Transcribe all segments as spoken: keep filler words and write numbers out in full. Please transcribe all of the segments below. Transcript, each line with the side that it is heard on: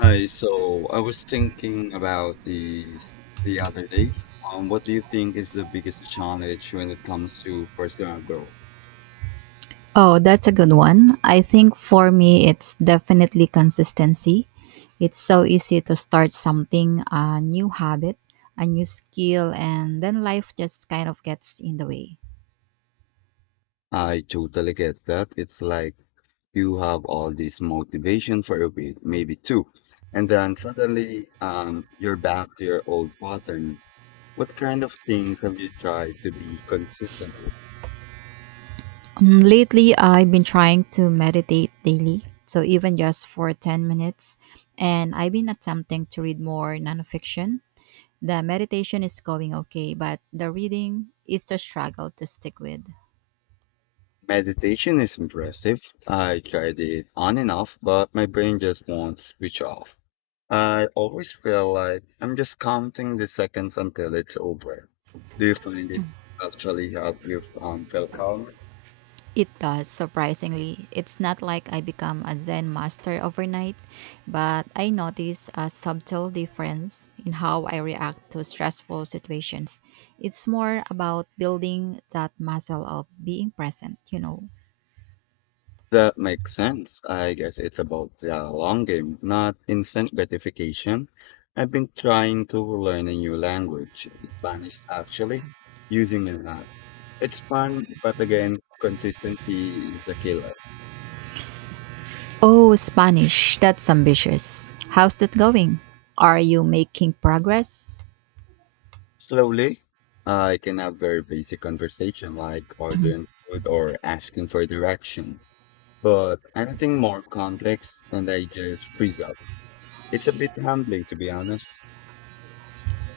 left: Hi, so I was thinking about these the other day. Um, what do you think is the biggest challenge when it comes to personal growth?
right: Oh, that's a good one. I think for me, it's definitely consistency. It's so easy to start something, a new habit, a new skill, and then life just kind of gets in the way.
left: I totally get that. It's like you have all this motivation for a week, maybe two, and then suddenly um, you're back to your old patterns. What kind of things have you tried to be consistent with?
right: Um, lately, I've been trying to meditate daily, so even just for ten minutes, and I've been attempting to read more nonfiction. The meditation is going okay, but the reading is a struggle to stick with.
left: Meditation is impressive. I tried it on and off, but my brain just won't switch off. I always feel like I'm just counting the seconds until it's over. Do you find it actually help you um, feel calm?
right: It does, surprisingly. It's not like I become a Zen master overnight, but I notice a subtle difference in how I react to stressful situations. It's more about building that muscle of being present, you know.
left: That makes sense. I guess it's about the long game, not instant gratification. I've been trying to learn a new language, Spanish actually, using an app. It's fun, but again, consistency is a killer.
right: Oh, Spanish, that's ambitious. How's that going? Are you making progress?
left: Slowly, I can have very basic conversation like ordering food or asking for direction. But anything more complex and I just freeze up. It's a bit humbling to be honest.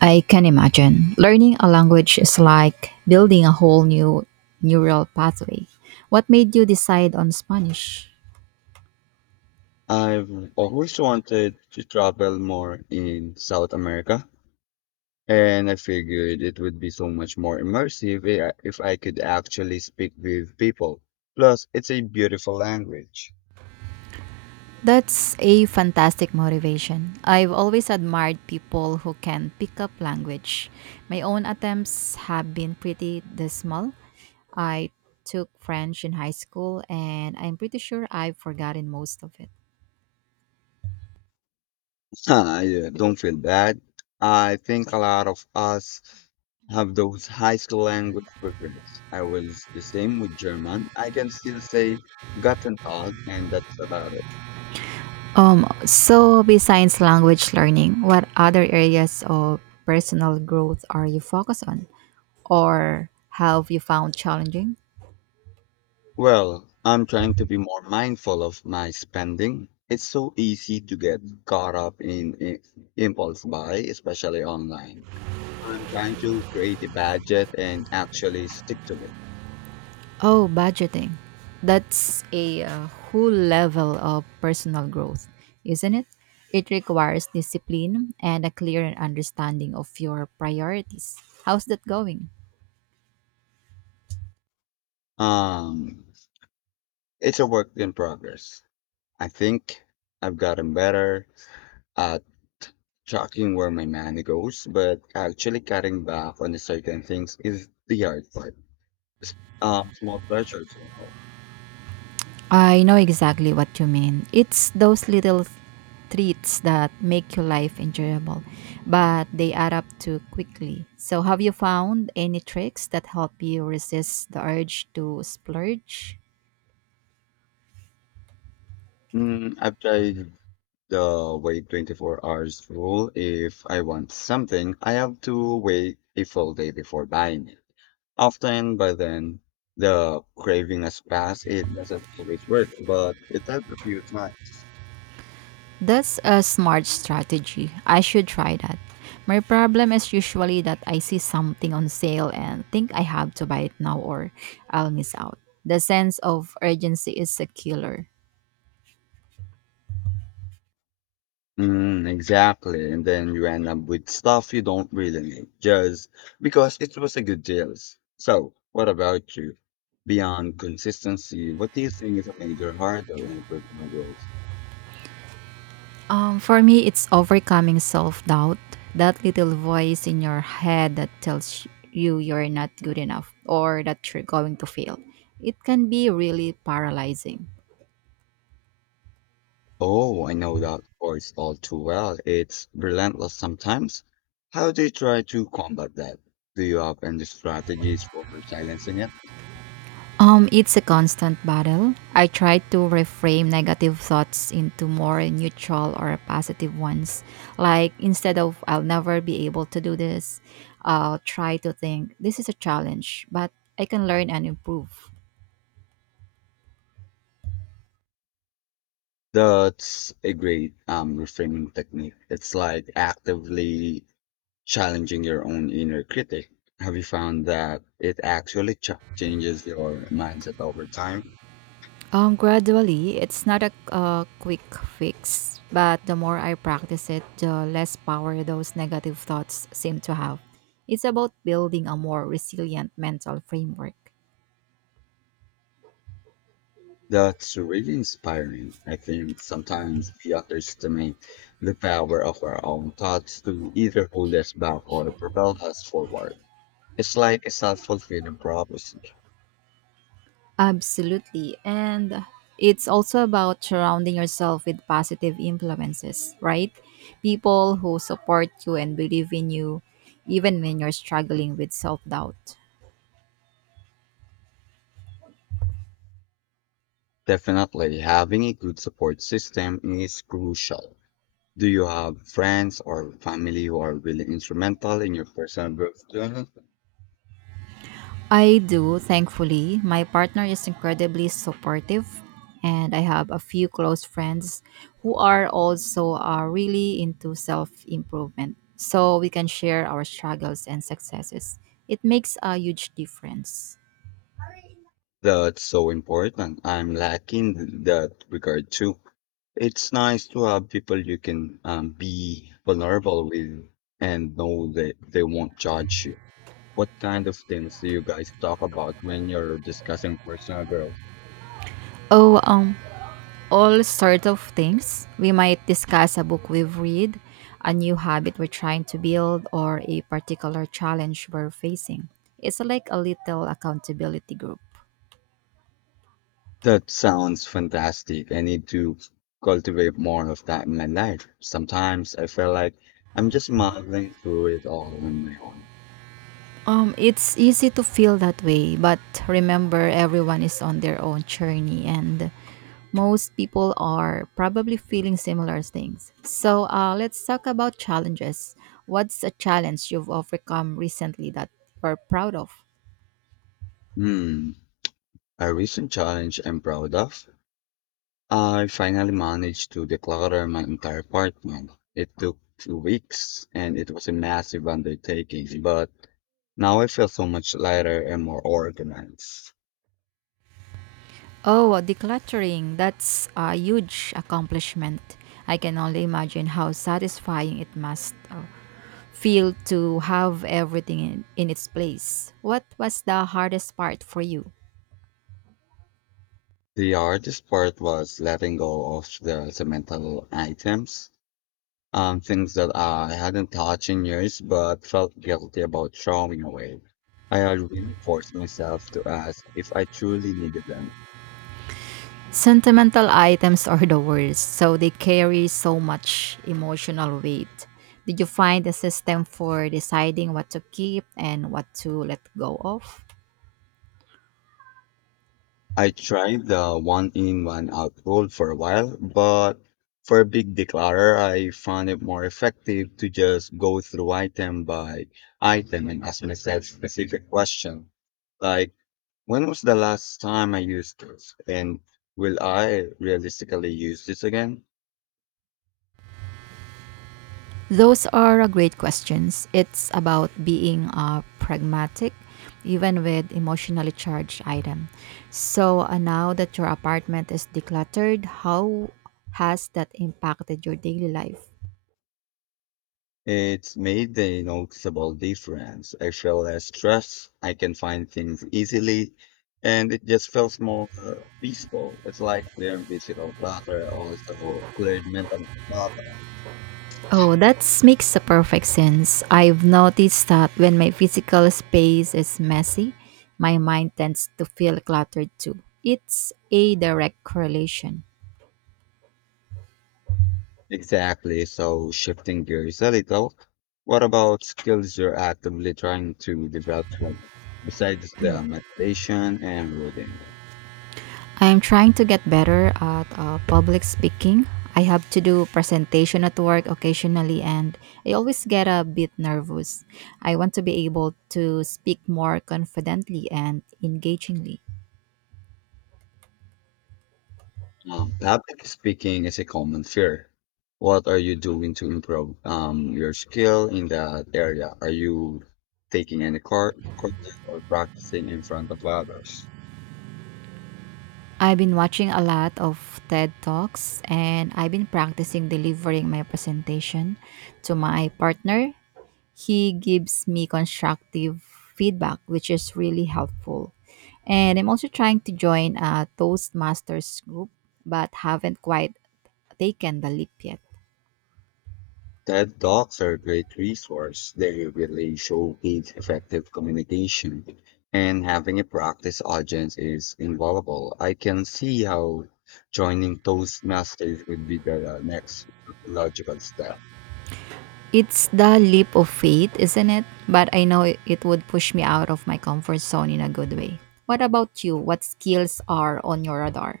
right: I can imagine. Learning a language is like building a whole new neural pathway. What made you decide on Spanish?
left: I've always wanted to travel more in South America, and I figured it would be so much more immersive i- if I could actually speak with people. Plus, it's a beautiful language.
right: That's a fantastic motivation. I've always admired people who can pick up language. My own attempts have been pretty dismal. I took French in high school and I'm pretty sure I've forgotten most of it.
left: Ah, yeah, don't feel bad. I think a lot of us have those high school language regrets. I was the same with German. I can still say Guten Tag, and that's about it.
right: Um so besides language learning, what other areas of personal growth are you focused on or have you found challenging?
left: Well, I'm trying to be more mindful of my spending. It's so easy to get caught up in, in impulse buy, especially online. I'm trying to create a budget and actually stick to it.
right: Oh, budgeting. That's a uh, whole level of personal growth, isn't it? It requires discipline and a clear understanding of your priorities. How's that going?
left: Um, it's a work in progress. I think I've gotten better at tracking where my money goes, but actually cutting back on certain things is the hard part. S- Uh, small pleasures.
right: I know exactly what you mean. It's those little treats that make your life enjoyable, but they add up too quickly. So, have you found any tricks that help you resist the urge to splurge?
left: Mm, I've tried the wait twenty-four hours rule. If I want something, I have to wait a full day before buying it. Often by then, the craving has passed. It doesn't always work, but it helped a few times.
right: That's a smart strategy. I should try that. My problem is usually that I see something on sale and think I have to buy it now or I'll miss out. The sense of urgency is a killer.
left: Mm, exactly. And then you end up with stuff you don't really need just because it was a good deal. So, what about you? Beyond consistency, what do you think is a major hurdle in personal growth?
right: Um, for me, it's overcoming self doubt, that little voice in your head that tells you you're not good enough or that you're going to fail. It can be really paralyzing.
left: Oh, I know that voice all too well. It's relentless sometimes. How do you try to combat that? Do you have any strategies for silencing it?
right: Um, it's a constant battle. I try to reframe negative thoughts into more neutral or positive ones. Like instead of I'll never be able to do this, I'll try to think this is a challenge, but I can learn and improve.
left: That's a great um reframing technique. It's like actively challenging your own inner critic. Have you found that it actually ch- changes your mindset over time?
right: Um, gradually, it's not a uh, quick fix, but the more I practice it, the less power those negative thoughts seem to have. It's about building a more resilient mental framework.
left: That's really inspiring. I think sometimes we underestimate the power of our own thoughts to either hold us back or propel us forward. It's like a self-fulfilling prophecy.
right: Absolutely. And it's also about surrounding yourself with positive influences, right? People who support you and believe in you, even when you're struggling with self doubt.
left: Definitely, having a good support system is crucial. Do you have friends or family who are really instrumental in your personal growth journey?
right: I do, thankfully. My partner is incredibly supportive, and I have a few close friends who are also uh, really into self improvement. So we can share our struggles and successes. It makes a huge difference.
left: That's so important. I'm lacking that regard too. It's nice to have people you can um, be vulnerable with and know that they won't judge you. What kind of things do you guys talk about when you're discussing personal growth?
right: Oh, um, all sorts of things. We might discuss a book we've read, a new habit we're trying to build, or a particular challenge we're facing. It's like a little accountability group.
left: That sounds fantastic. I need to cultivate more of that in my life. Sometimes I feel like I'm just muddling through it all on my own.
right: Um, it's easy to feel that way, but remember everyone is on their own journey and most people are probably feeling similar things. So uh, let's talk about challenges. What's a challenge you've overcome recently that you're proud of?
left: Hmm. A recent challenge I'm proud of: I finally managed to declutter my entire apartment. It took two weeks and it was a massive undertaking, but now I feel so much lighter and more organized.
right: Oh, decluttering. That's a huge accomplishment. I can only imagine how satisfying it must uh, feel to have everything in, in its place. What was the hardest part for you?
left: The hardest part was letting go of the sentimental items, um, things that I hadn't touched in years but felt guilty about throwing away. I had really forced myself to ask if I truly needed them.
right: Sentimental items are the worst, so they carry so much emotional weight. Did you find a system for deciding what to keep and what to let go of?
left: I tried the one in one out rule for a while, but for a big declarer, I found it more effective to just go through item by item and ask myself specific question, like when was the last time I used this, and will I realistically use this again?
right: Those are uh, great questions. It's about being uh, pragmatic, even with emotionally charged item. So uh, now that your apartment is decluttered, how has that impacted your daily life?
left: It's made a noticeable difference. I feel less stressed. I can find things easily, and it just feels more uh, peaceful. It's like clearing physical clutter, also cleared mental clutter.
right: Oh, that makes a perfect sense. I've noticed that when my physical space is messy, my mind tends to feel cluttered too. It's a direct correlation.
left: Exactly. So shifting gears a little, what about skills you're actively trying to develop right now, besides the meditation and reading?
right: I am trying to get better at uh, public speaking. I have to do presentation at work occasionally and I always get a bit nervous. I want to be able to speak more confidently and engagingly.
left: Um, public speaking is a common fear. What are you doing to improve um, your skill in that area? Are you taking any cour- courses or practicing in front of others?
right: I've been watching a lot of TED Talks and I've been practicing delivering my presentation to my partner. He gives me constructive feedback, which is really helpful. And I'm also trying to join a Toastmasters group, but haven't quite taken the leap yet.
left: TED Talks are a great resource. They really showcase effective communication, and having a practice audience is invaluable. I can see how joining Toastmasters would be the uh, next logical step.
right: It's the leap of faith, isn't it? But I know it it would push me out of my comfort zone in a good way. What about you? What skills are on your radar?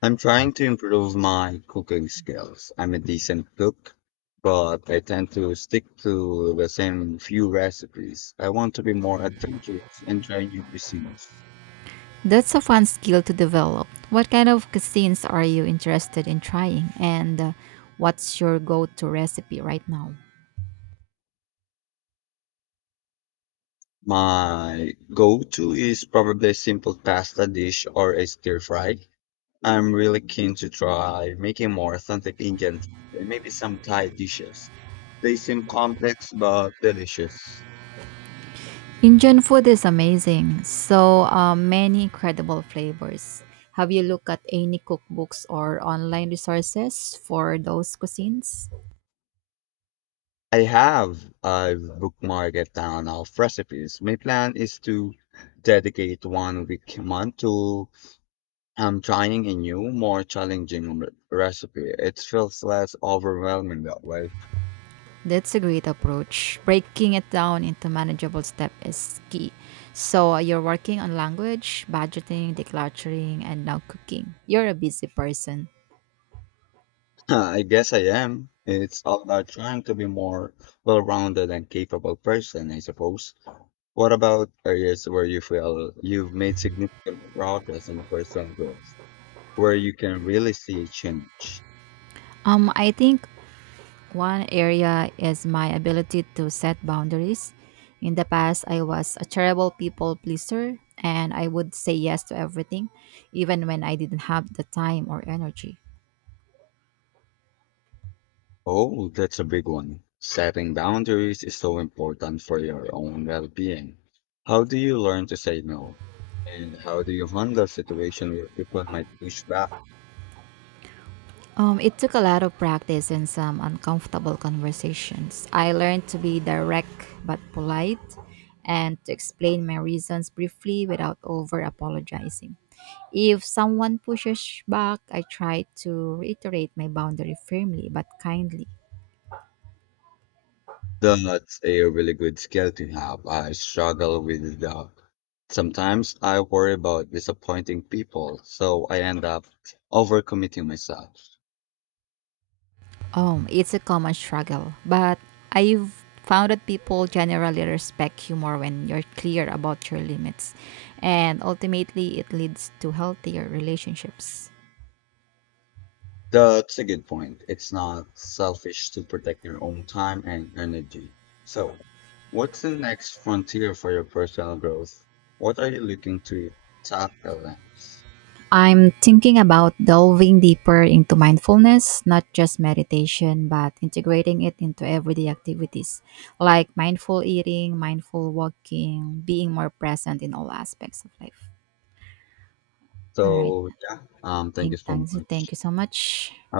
left: I'm trying to improve my cooking skills. I'm a decent cook, but I tend to stick to the same few recipes. I want to be more adventurous and try new cuisines.
right: That's a fun skill to develop. What kind of cuisines are you interested in trying? And uh, what's your go to recipe right now?
left: My go-to is probably a simple pasta dish or a stir fry. I'm really keen to try making more authentic Indian food and maybe some Thai dishes. They seem complex but delicious.
right: Indian food is amazing. So uh, many incredible flavors. Have you looked at any cookbooks or online resources for those cuisines?
left: I have. I've bookmarked a ton of recipes. My plan is to dedicate one week a month to um, trying a new, more challenging re- recipe. It feels less overwhelming that way.
right: That's a great approach. Breaking it down into manageable steps is key. So uh, you're working on language, budgeting, decluttering, and now cooking. You're a busy person.
left: I guess I am. It's all about trying to be more well-rounded and capable person, I suppose. What about areas where you feel you've made significant progress in personal growth, where you can really see a change?
right: Um, I think One area is my ability to set boundaries. In the past, I was a terrible people pleaser and I would say yes to everything, even when I didn't have the time or energy.
left: Oh, that's a big one. Setting boundaries is so important for your own well-being. How do you learn to say no? And how do you handle situations where people might push back?
right: Um, it took a lot of practice and some uncomfortable conversations. I learned to be direct but polite and to explain my reasons briefly without over apologizing. If someone pushes back, I try to reiterate my boundary firmly but kindly.
left: That's a really good skill to have. I struggle with that. Sometimes I worry about disappointing people, so I end up overcommitting myself.
right: Oh, it's a common struggle, but I've found that people generally respect you more when you're clear about your limits, and ultimately it leads to healthier relationships.
left: That's a good point. It's not selfish to protect your own time and energy. So, what's the next frontier for your personal growth? What are you looking to tackle next?
right: I'm thinking about delving deeper into mindfulness, not just meditation, but integrating it into everyday activities like mindful eating, mindful walking, being more present in all aspects of life. All right.
left: So, yeah, um,
right: I
left: thank you
right: think
left: so
right: thanks.
left: much.
right: Thank you so much.
left: Have